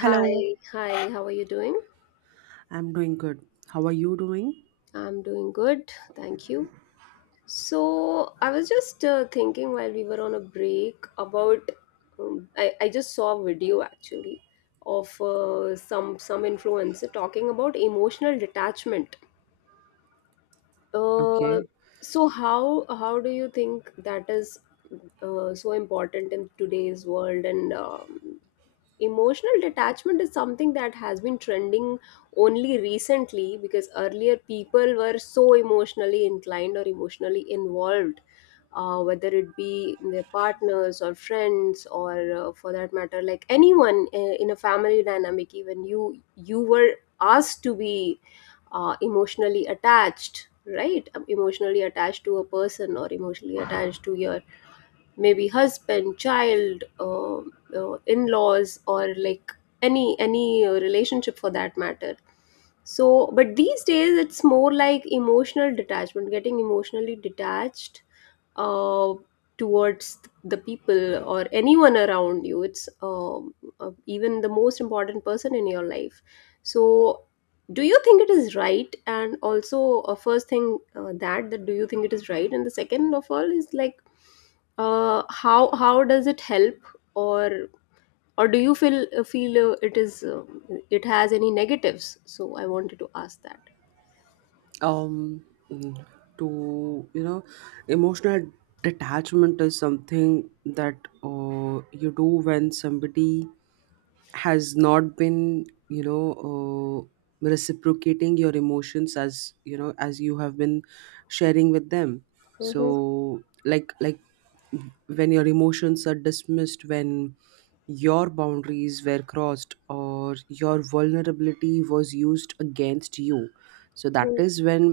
Hello. hi, how are you doing? I'm doing good. How are you doing? I'm doing good, thank you. So, I was just thinking while we were on a break about I just saw a video actually of some influencer talking about emotional detachment. Uh, Okay. so how do you think that is so important in today's world? And emotional detachment is something that has been trending only recently, because earlier people were so emotionally inclined or emotionally involved, whether it be in their partners or friends, or for that matter, like anyone in a family dynamic. Even you were asked to be emotionally attached, right? Emotionally attached to a person, or emotionally attached to your maybe husband, child, in-laws, or like any relationship for that matter. So, but these days it's more like emotional detachment, getting emotionally detached uh, towards the people or anyone around you. It's even the most important person in your life. So do you think it is right? And also, first thing, that do you think it is right? And the second of all is, like, how does it help? or or do you feel feel it is, it has any negatives? So I wanted to ask that. Um, mm, to you know, Emotional detachment is something that you do when somebody has not been reciprocating your emotions as you know as you have been sharing with them, Mhm. so like when your emotions are dismissed, when your boundaries were crossed, or your vulnerability was used against you, so that Mhm. is when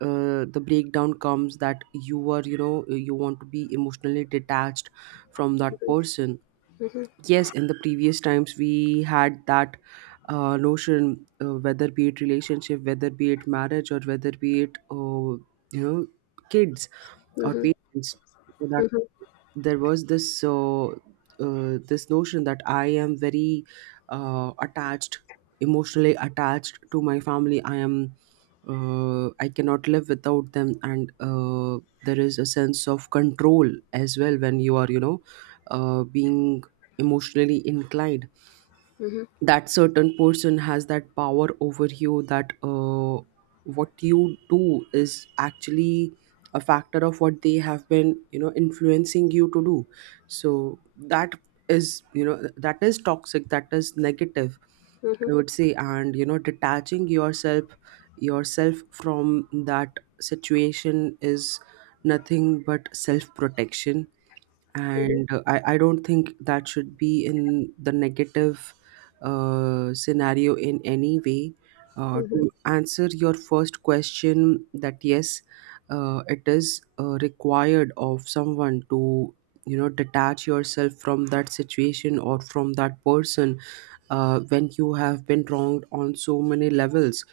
the breakdown comes, that you are you know you want to be emotionally detached from that person. Mhm. Mhm. Yes, in the previous times we had that notion, whether be it relationship, whether be it marriage, or whether be it you know kids or Mhm. parents, for that Mhm. there was this this notion that I am very attached, emotionally attached to my family. I cannot live without them, and there is a sense of control as well when you are you know being emotionally inclined, Mhm. that certain person has that power over you, that what you do is actually a factor of what they have been you know influencing you to do. So that is you know that is toxic, that is negative, Mhm. I Mhm. would say. And you know detaching yourself from that situation is nothing but self protection, Mhm. and I don't think that should be in the negative scenario in any way. Mhm. To answer your first question, that yes, it is required of someone to you know detach yourself from that situation or from that person when you have been wronged on so many levels,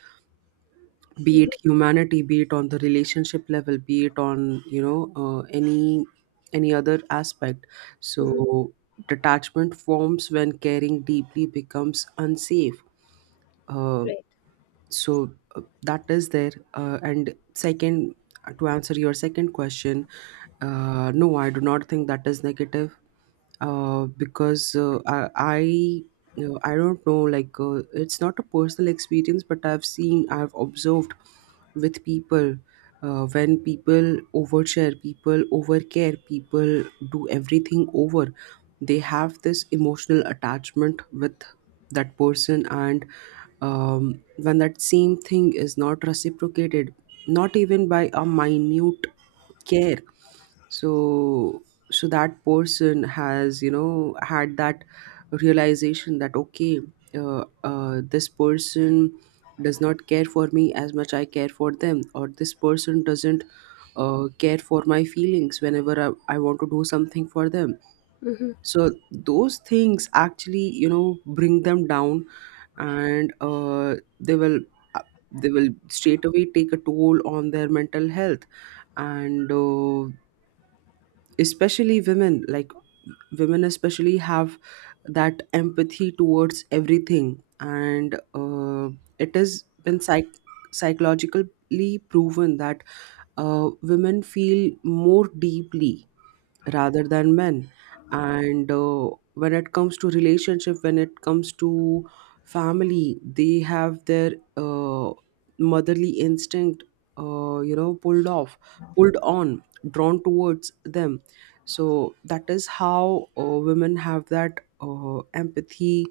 be Mhm. it humanity, be it on the relationship level, be it on you know any other aspect. Mhm. So detachment forms when caring deeply becomes unsafe. uh, Right. so that is there, and second, to answer your second question, no, I do not think that is negative, because I you know, I don't know, like it's not a personal experience, but I've observed with people when people overshare, people overcare, people do everything over, they have this emotional attachment with that person. And when that same thing is not reciprocated, not even by a minute care, so so that person has you know had that realization that okay, this person does not care for me as much I care for them, or this person doesn't care for my feelings whenever I want to do something for them. Hmm. So those things actually you know bring them down, and uh, they will straight away take a toll on their mental health. And especially women, like women especially have that empathy towards everything, and it has been psychologically proven that women feel more deeply rather than men. And when it comes to relationship, when it comes to family, they have their motherly instinct you know pulled off, pulled on, drawn towards them. So that is how women have that empathy,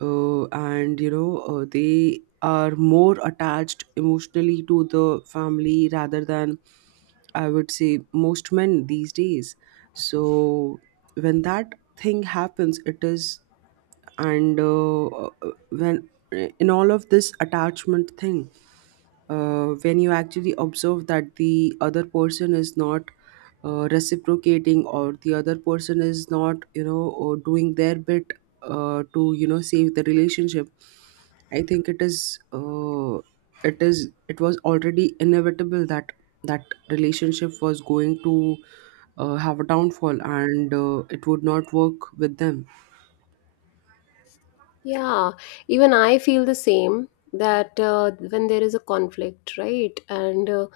and you know they are more attached emotionally to the family rather than, I would say, most men these days. So when that thing happens, it is, and when, in all of this attachment thing, when you actually observe that the other person is not reciprocating, or the other person is not you know or doing their bit to you know save the relationship, I think it is it was already inevitable that that relationship was going to have a downfall, and it would not work with them. Yeah, even I feel the same, that when there is a conflict, right, and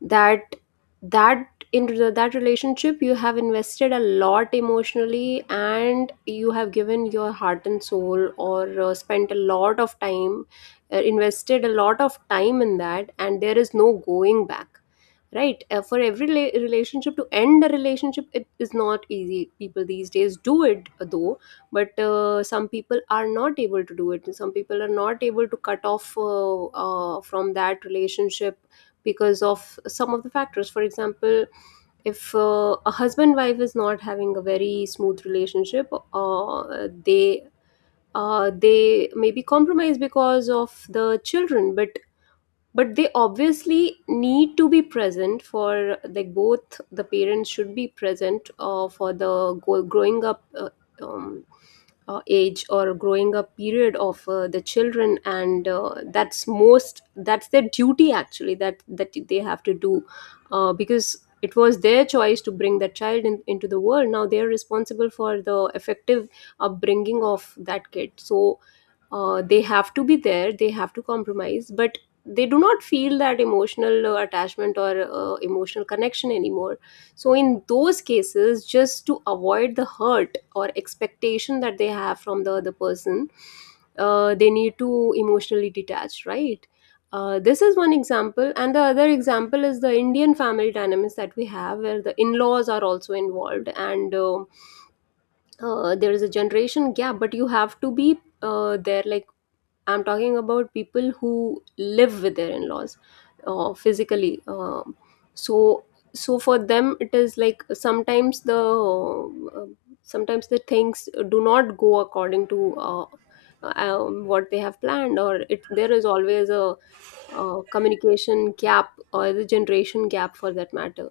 that that that relationship you have invested a lot emotionally, and you have given your heart and soul, or spent a lot of time, invested a lot of time in that, and there is no going back, right? For every relationship, to end a relationship it is not easy. People these days do it though. But some people are not able to do it. Some people are not able to cut off from that relationship, because of some of the factors. For example, if a husband wife is not having a very smooth relationship, they they may be compromised because of the children. But they obviously need to be present, for like both the parents should be present for the growing up um, age, or growing up period of the children. And that's most, that's their duty actually, that they have to do, because it was their choice to bring that child in, into the world. Now they are responsible for the effective upbringing of that kid. So they have to be there, they have to compromise. But they do not feel that emotional attachment or emotional connection anymore. So in those cases, just to avoid the hurt or expectation that they have from the other person, they need to emotionally detach, right? This is one example, and the other example is the Indian family dynamics that we have, where the in-laws are also involved. And there is a generation gap, but you have to be there, like, I'm talking about people who live with their in-laws physically. So so for them it is like, uh, sometimes the things do not go according to uh, what they have planned. Or it, there is always a communication gap, or the generation gap for that matter.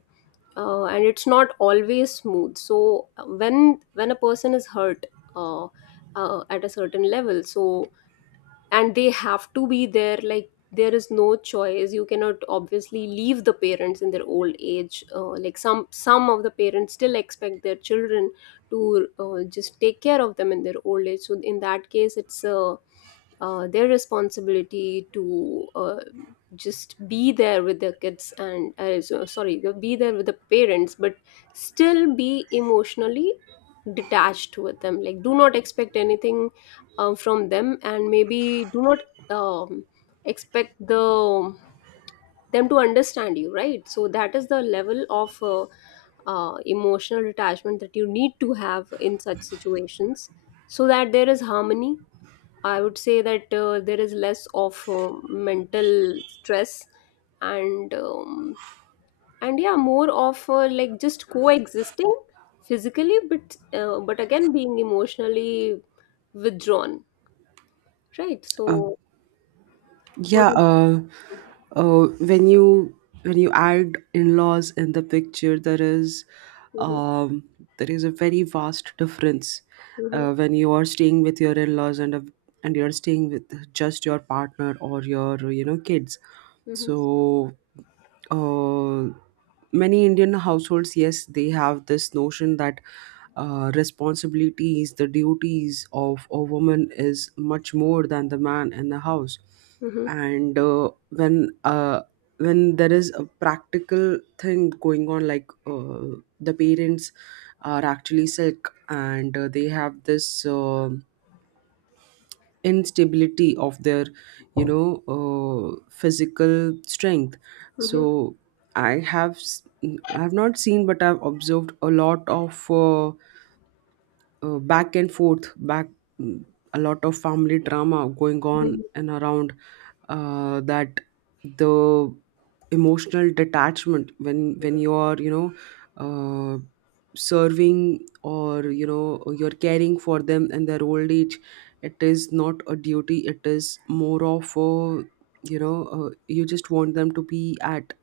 And it's not always smooth. So when a person is hurt uh, at a certain level. So, and they have to be there, like, there is no choice. You cannot obviously leave the parents in their old age. Like, some of the parents still expect their children to just take care of them in their old age. So in that case, it's their responsibility to just be there with their kids, and sorry, be there with the parents. But still be emotionally detached with them, like, do not expect anything from them, and maybe do not um, expect the them to understand you, right? So that is the level of emotional detachment that you need to have in such situations, so that there is harmony. I would say that there is less of mental stress, and um, and yeah, more of like, just coexisting physically, but again being emotionally withdrawn, right? Uh, So Yeah, what do uh, when you, when you add in-laws in the picture, you? um, there is a very vast difference Mm-hmm. Hmm. When you are staying with your in-laws, and and you are staying with just your partner or your you know kids. So uh, many Indian households, yes, they have this notion that responsibilities, the duties of a woman is much more than the man in the house. Hmm. And when there is a practical thing going on, like the parents are actually sick, and they have this. Instability of their you know physical strength. Hmm. So i have s- I have not seen, but I've observed a lot of back and forth, mm, a lot of family drama going on Hmm. and around, that the emotional detachment, when you are you know uh, serving or you know you're caring for them in their old age, it is not a duty, it is more of a you know you just want them to be at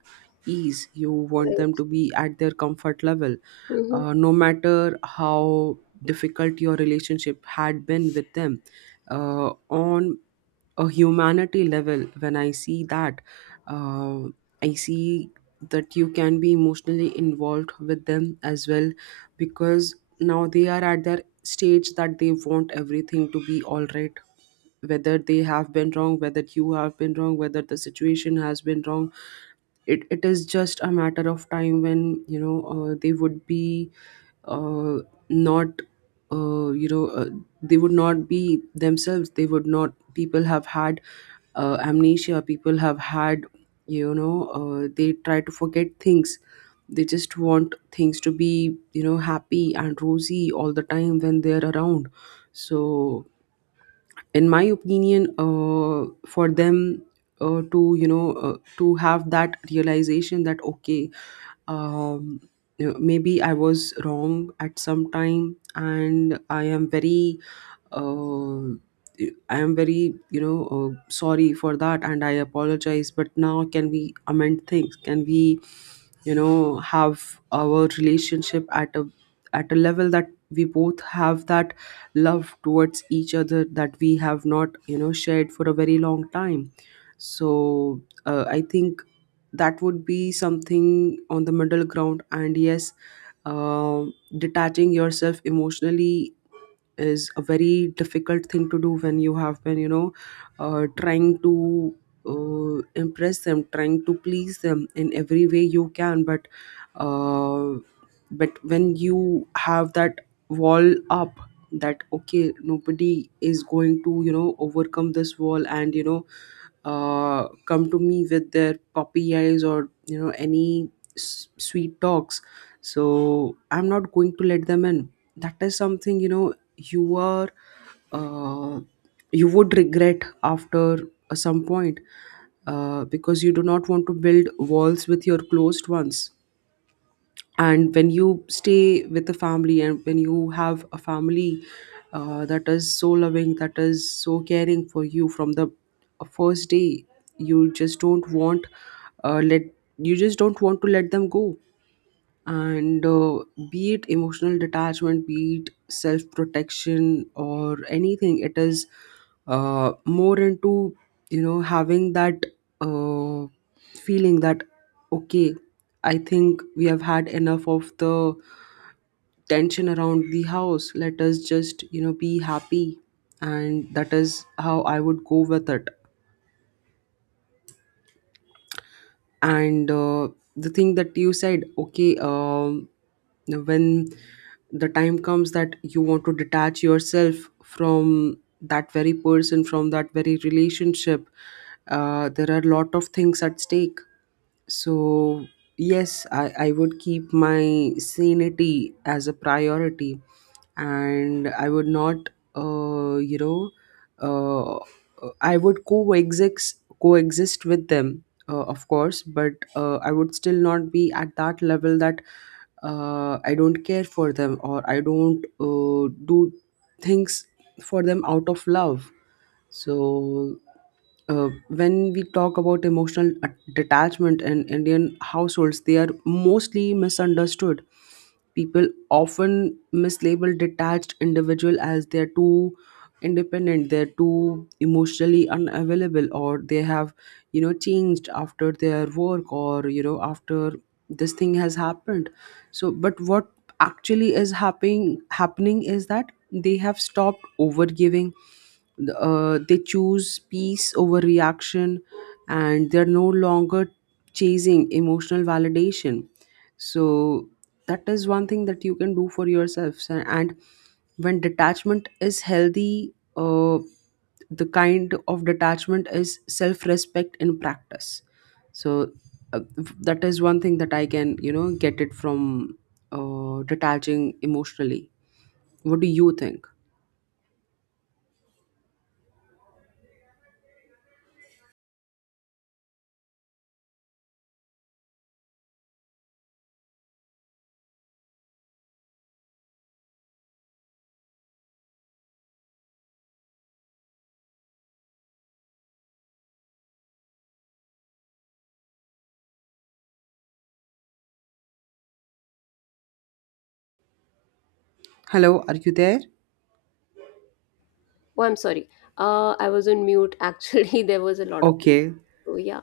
ease, you want them Right. to be at their comfort level, Hmm. No matter how difficult your relationship had been with them, on a humanity level, when I see that, uh, I see that you can be emotionally involved with them as well, because now they are at their stage that they want everything to be all right, whether they have been wrong, whether you have been wrong, whether the situation has been wrong. It is just a matter of time when you know they would be uh, not you know they would not be themselves, they would not, people have had amnesia, people have had you know they try to forget things, they just want things to be you know happy and rosy all the time when they're around. So in my opinion, for them to you know to have that realization that okay, um, you know, maybe I was wrong at some time, and I am very uh, I am very you know sorry for that, and I apologize, but now can we amend things, can we you know have our relationship at a level that we both have that love towards each other that we have not you know shared for a very long time. So I think that would be something on the middle ground. And yes, detaching yourself emotionally is a very difficult thing to do when you have been you know trying to impress them, trying to please them in every way you can, uh, but when you have that wall up, that okay, nobody is going to you know overcome this wall and you know come to me with their puppy eyes or you know any sweet talks, so I'm not going to let them in, that is something you know you are uh, you would regret after some point, because you do not want to build walls with your closed ones. And when you stay with a family and when you have a family that is so loving, that is so caring for you from the first day, you just don't want uh, let you just don't want to let them go. And be it emotional detachment, be it self protection, or anything, it is more into you know having that uh, feeling that okay, I think we have had enough of the tension around the house, let us just you know be happy. And that is how I would go with it. And the thing that you said, okay, when the time comes that you want to detach yourself from that very person, from that very relationship, there are a lot of things at stake. So, yes, I would keep my sanity as a priority, and I would not, uh, you know, uh, I would coexist with them, of course, but I would still not be at that level that I don't care for them, or I don't do things for them out of love. So, when we talk about emotional detachment in Indian households, they are mostly misunderstood. People often mislabel detached individual as they're too independent, they're too emotionally unavailable, or they have, you know, changed after their work, or you know, after this thing has happened. So, but what actually is happening is that they have stopped overgiving, they choose peace over reaction, and they're no longer chasing emotional validation. So that is one thing that you can do for yourselves. And when detachment is healthy, the kind of detachment is self-respect in practice. So uh, that is one thing that I can you know get it from detaching emotionally. What do you think? Hello, are you there? Oh, I'm sorry. I was on mute. Actually, there was a lot of. Okay. Oh, yeah.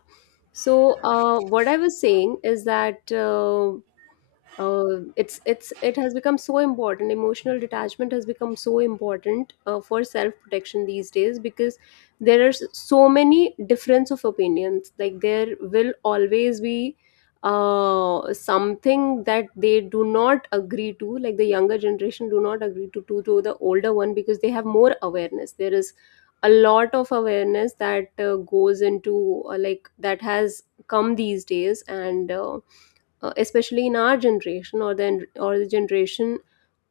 So, what I was saying is that. It has become so important. Emotional detachment has become so important for self protection these days, because there are so many difference of opinions. Like, there will always be something that they do not agree to. Like, the younger generation do not agree to the older one, because they have more awareness. There is a lot of awareness that goes into, like, that has come these days. And especially in our generation, or the generation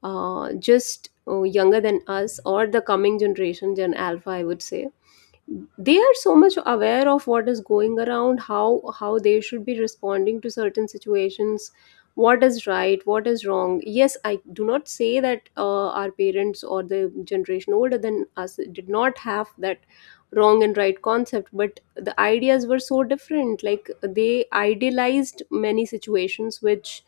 just younger than us, or the coming generation, gen alpha, I would say. They are so much aware of what is going around, how they should be responding to certain situations, what is right, what is wrong. Yes, I do not say that our parents, or the generation older than us, did not have that wrong and right concept. But the ideas were so different, like they idealized many situations which,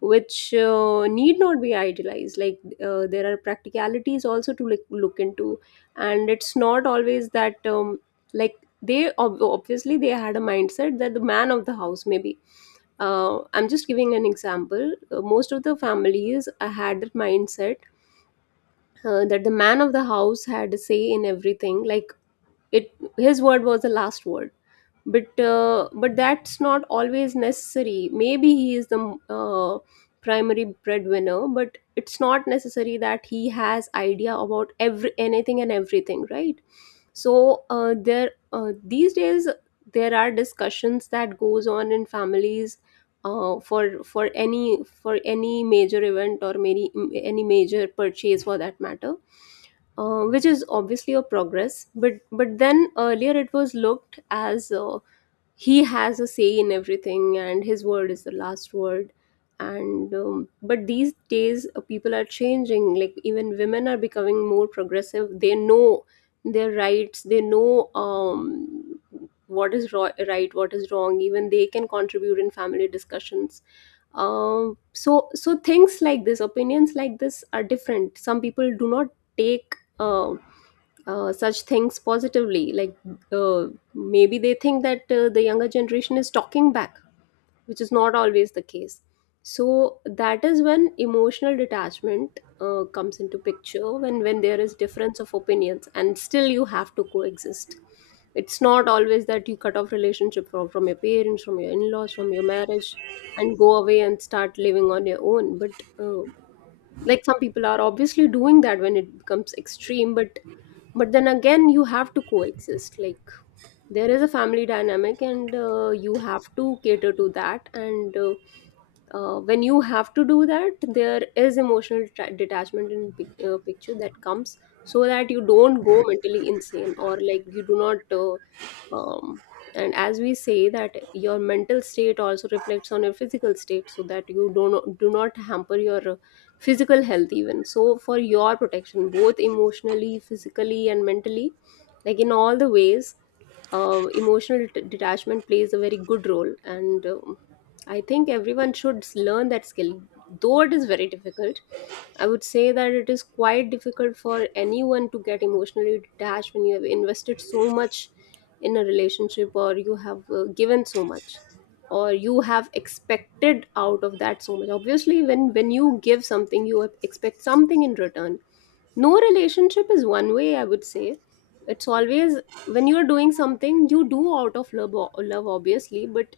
need not be idealized. Like, there are practicalities also to look into. And it's not always that, like, they obviously they had a mindset that the man of the house, maybe, I'm just giving an example, most of the families had that mindset, that the man of the house had a say in everything. Like, it his word was the last word. But that's not always necessary. Maybe he is the primary breadwinner, but it's not necessary that he has idea about every anything and everything, right? So there these days there are discussions that goes on in families, for for any major event, or many any major purchase for that matter, which is obviously a progress. But then earlier it was looked as, he has a say in everything and his word is the last word. And but these days people are changing, like even women are becoming more progressive. They know their rights, they know what is right, what is wrong. Even they can contribute in family discussions. So so things like this, opinions like this, are different. Some people do not take such things positively. Like, uh, maybe they think that the younger generation is talking back, which is not always the case. So that is when emotional detachment comes into picture, when there is difference of opinions and still you have to coexist. It's not always that you cut off relationship from your parents, from your in-laws, from your marriage, and go away and start living on your own. But like, some people are obviously doing that when it becomes extreme. But then again, you have to coexist. Like, there is a family dynamic, and you have to cater to that. And when you have to do that, there is emotional detachment in picture that comes, so that you don't go mentally insane, or like, you do not, um, and as we say that your mental state also reflects on your physical state, so that you don't, do not hamper your physical health even. So for your protection, both emotionally, physically, and mentally, like in all the ways, emotional detachment plays a very good role. And I think everyone should learn that skill, though it is very difficult. I would say that it is quite difficult for anyone to get emotionally detached when you have invested so much in a relationship, or you have given so much, or you have expected out of that so much. Obviously, when you give something you expect something in return. No relationship is one way, I would say. It's always, when you're doing something you do out of love, love obviously, but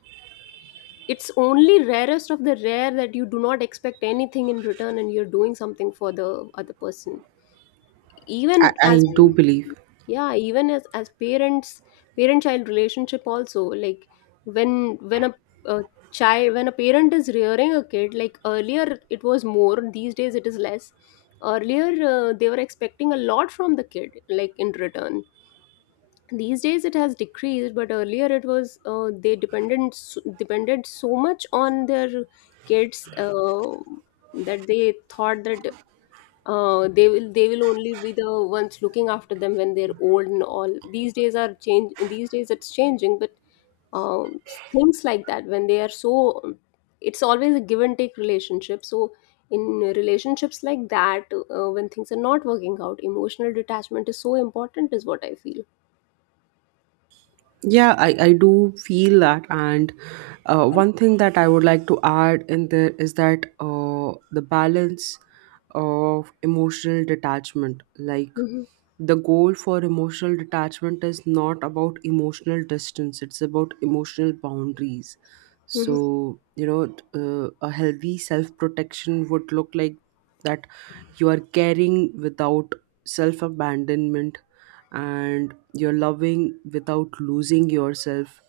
it's only rarest of the rare that you do not expect anything in return and you're doing something for the other person. I, Even I as, do believe. yeah, even as parents, parent child relationship also, like when when a child, when a parent is rearing a kid, like earlier it was more, these days it is less. Earlier, they were expecting a lot from the kid, like in return. These days it has decreased, but earlier it was, they dependent depended so much on their kids, that they thought that they will only be the ones looking after them when they're old, and all these days are change, these days it's changing. But um, things like that, when they are so, it's always a give and take relationship. So in relationships like that, when things are not working out, emotional detachment is so important, is what I feel. Yeah, I do feel that. And one thing that I would like to add in there is that the balance of emotional detachment. Like Hmm. the goal for emotional detachment is not about emotional distance, it's about emotional boundaries. A healthy self protection would look like that you are caring without self abandonment, and you're loving without losing yourself,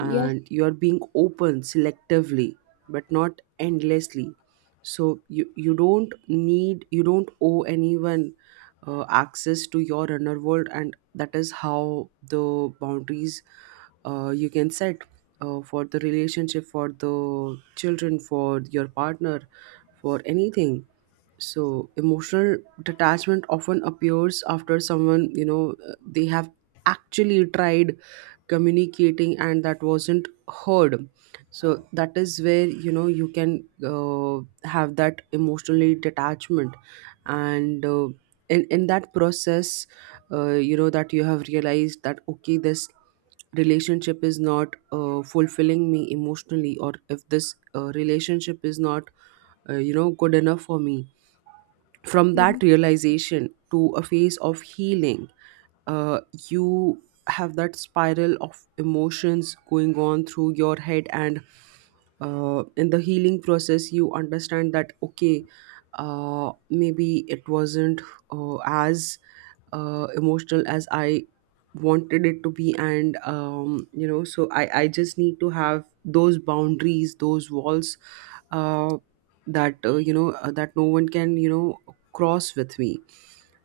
Yeah. you're being open selectively but not endlessly. So you don't need, you don't owe anyone access to your inner world, and that is how the boundaries you can set for the relationship, for the children, for your partner, for anything. So emotional detachment often appears after someone they have actually tried communicating and that wasn't heard. So that is where you can have that emotionally detachment. And uh, in, in that process, that you have realized that okay, this relationship is not fulfilling me emotionally, or if this relationship is not good enough for me. From that Mhm. realization to a phase of healing, uh, you have that spiral of emotions going on through your head. And in the healing process you understand that okay, maybe it wasn't as emotional as I wanted it to be. And so I just need to have those boundaries, those walls, uh, that no one can cross with me.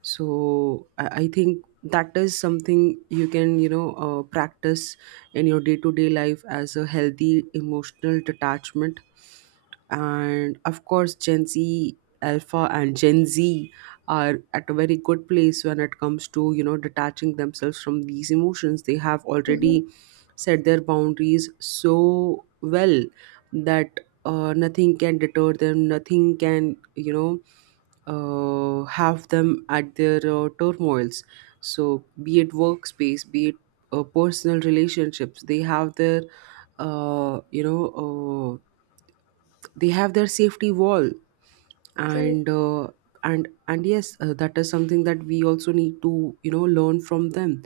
So I think that is something you can practice in your day-to-day life as a healthy emotional detachment. And of course, Gen Z, alpha and Gen Z, are at a very good place when it comes to, detaching themselves from these emotions. They have Mhm. already set their boundaries so well that nothing can deter them, nothing can, have them at their turmoils. So be it workspace, be it personal relationships, they have their uh, you know uh, they have their safety wall. Right. And uh, and and yes, that is something that we also need to, learn from them.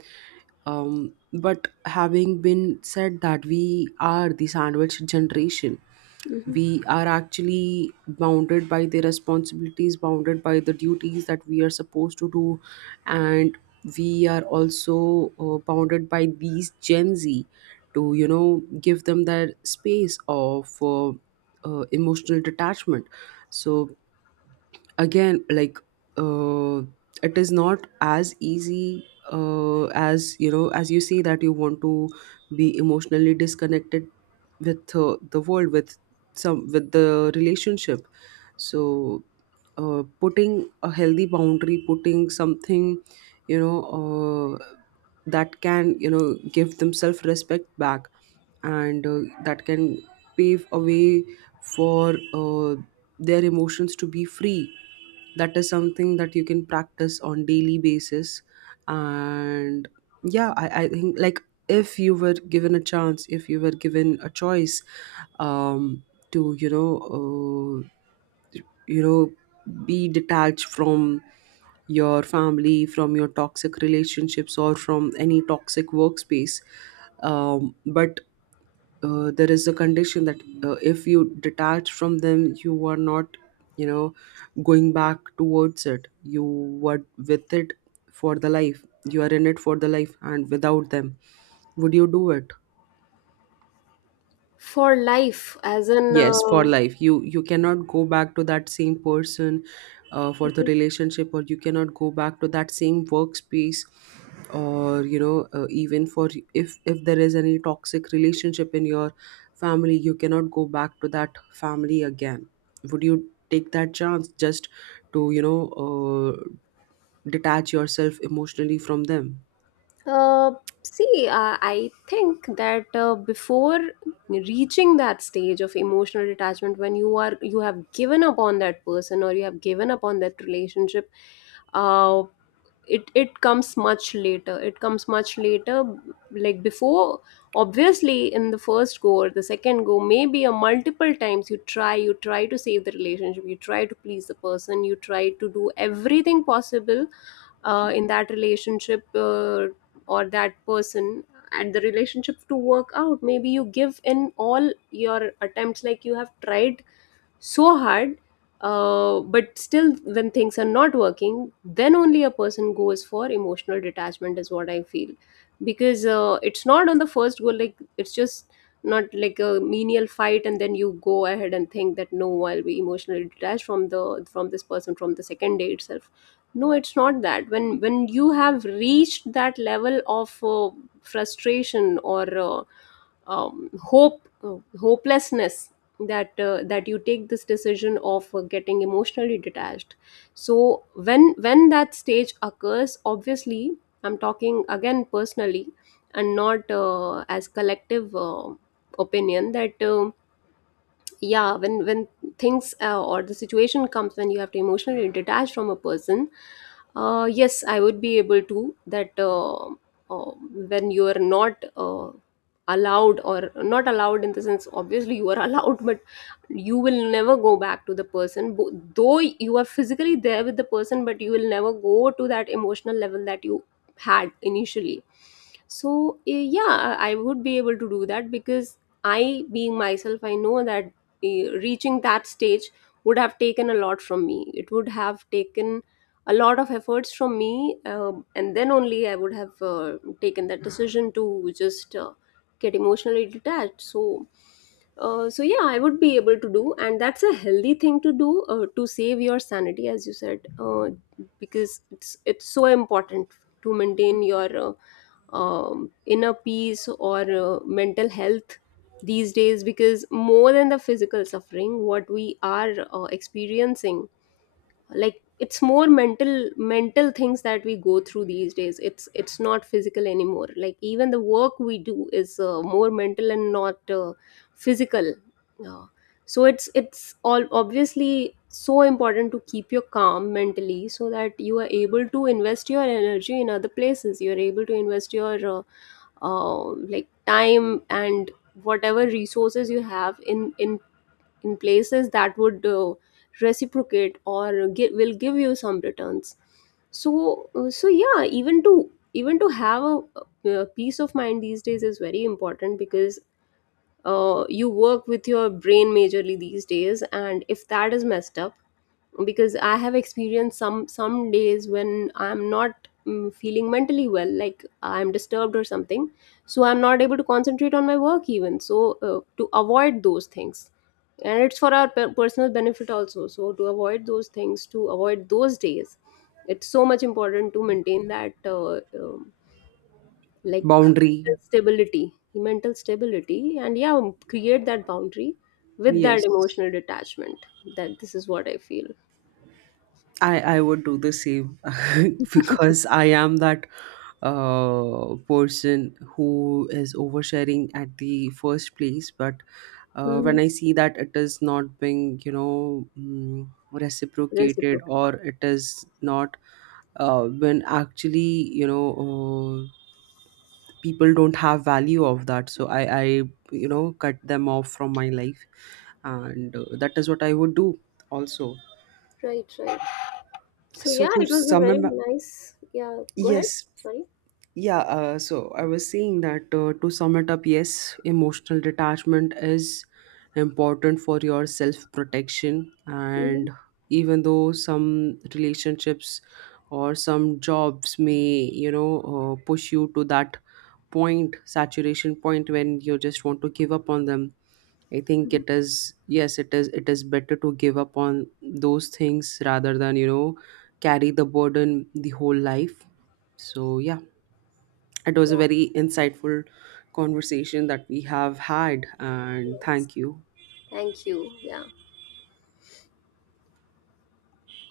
But having been said that, we are the sandwich generation. Mhm. We are actually bounded by the responsibilities, bounded by the duties that we are supposed to do, and we are also bounded by these Gen Z to, give them that space of emotional detachment. So again, like, uh, it is not as easy as you say, that you want to be emotionally disconnected with the world, with some, with the relationship. So putting a healthy boundary, putting something, you know, uh, that can, give them self respect back, and that can pave a way for their emotions to be free. That is something that you can practice on daily basis. And yeah, I think like, if you were given a chance, if you were given a choice, um, to be detached from your family, from your toxic relationships, or from any toxic workspace. But there is a condition that if you detach from them, you are not, you know going back towards it. You were with it for the life, you are in it for the life and without them. Would you do it? For life, as in, Yes, for life. You cannot go back to that same person for the mhm. relationship, or you cannot go back to that same workspace, or even for, if there is any toxic relationship in your family, you cannot go back to that family again. Would you take that chance, just to, detach yourself emotionally from them? uh, See, I think that, before reaching that stage of emotional detachment, when you are, you have given up on that person or you have given up on that relationship, uh, it it comes much later. Like before, obviously in the first go or the second go, maybe a multiple times, you try, you try to save the relationship, you try to please the person, you try to do everything possible in that relationship, or that person and the relationship to work out. Maybe you give in all your attempts, like you have tried so hard, but still when things are not working, then only a person goes for emotional detachment, is what I feel. Because it's not on the first go. Like it's just not like a menial fight and then you go ahead and think that no, I'll be emotionally detached from the from this person from the second day itself. No, it's not that. When you have reached that level of frustration or hope, hopelessness, that that you take this decision of getting emotionally detached. So when that stage occurs, obviously, I'm talking again personally and not as collective opinion. That yeah, when things or the situation comes when you have to emotionally detach from a person, yes I would be able to that. Uh, when you are not allowed, or not allowed in the sense, obviously you are allowed, but you will never go back to the person. Bo- though you are physically there with the person, but you will never go to that emotional level that you had initially. So yeah, I would be able to do that because I, being myself, I know that reaching that stage would have taken a lot from me, it would have taken a lot of efforts from me. And then only I would have taken that decision to just get emotionally detached. So so yeah, I would be able to do, and that's a healthy thing to do, to save your sanity as you said. Because it's so important to maintain your inner peace or mental health these days, because more than the physical suffering what we are experiencing, like it's more mental, mental things that we go through these days. It's not physical anymore, like even the work we do is more mental and not physical. uh, so it's all obviously so important to keep your calm mentally, so that you are able to invest your energy in other places, you are able to invest your uh, like time and whatever resources you have in in places that would reciprocate or will give you some returns. So so yeah, even to have a, peace of mind these days is very important, because you work with your brain majorly these days, and if that is messed up, because I have experienced some days when I'm not, feeling mentally well, like I'm disturbed or something, so I'm not able to concentrate on my work even. So to avoid those things, and it's for our personal benefit also, so to avoid those things, to avoid those days, it's so much important to maintain that um, like Boundary. mental stability. Mental stability, and yeah, create that boundary with that Yes, emotional detachment. That this is what I feel. I would do the same. Because I am that person who is oversharing at the first place. But when Mm-hmm. I see that it is not being, reciprocated, Reciprocal. or it is not when actually, people don't have value of that, so I cut them off from my life, and that is what I would do also. Right, right. So So yeah, to it was a sum very up, nice. Yeah, go ahead. yes, Sorry. yeah, so I was saying that, to sum it up, yes, emotional detachment is important for your self protection. Mhm. And even though some relationships or some jobs may, push you to that point, saturation point, when you just want to give up on them, I think it is, yes, it is better to give up on those things rather than, carry the burden the whole life. So, yeah. It was Yeah, a very insightful conversation that we have had, and yes. thank you. Thank you. Yeah.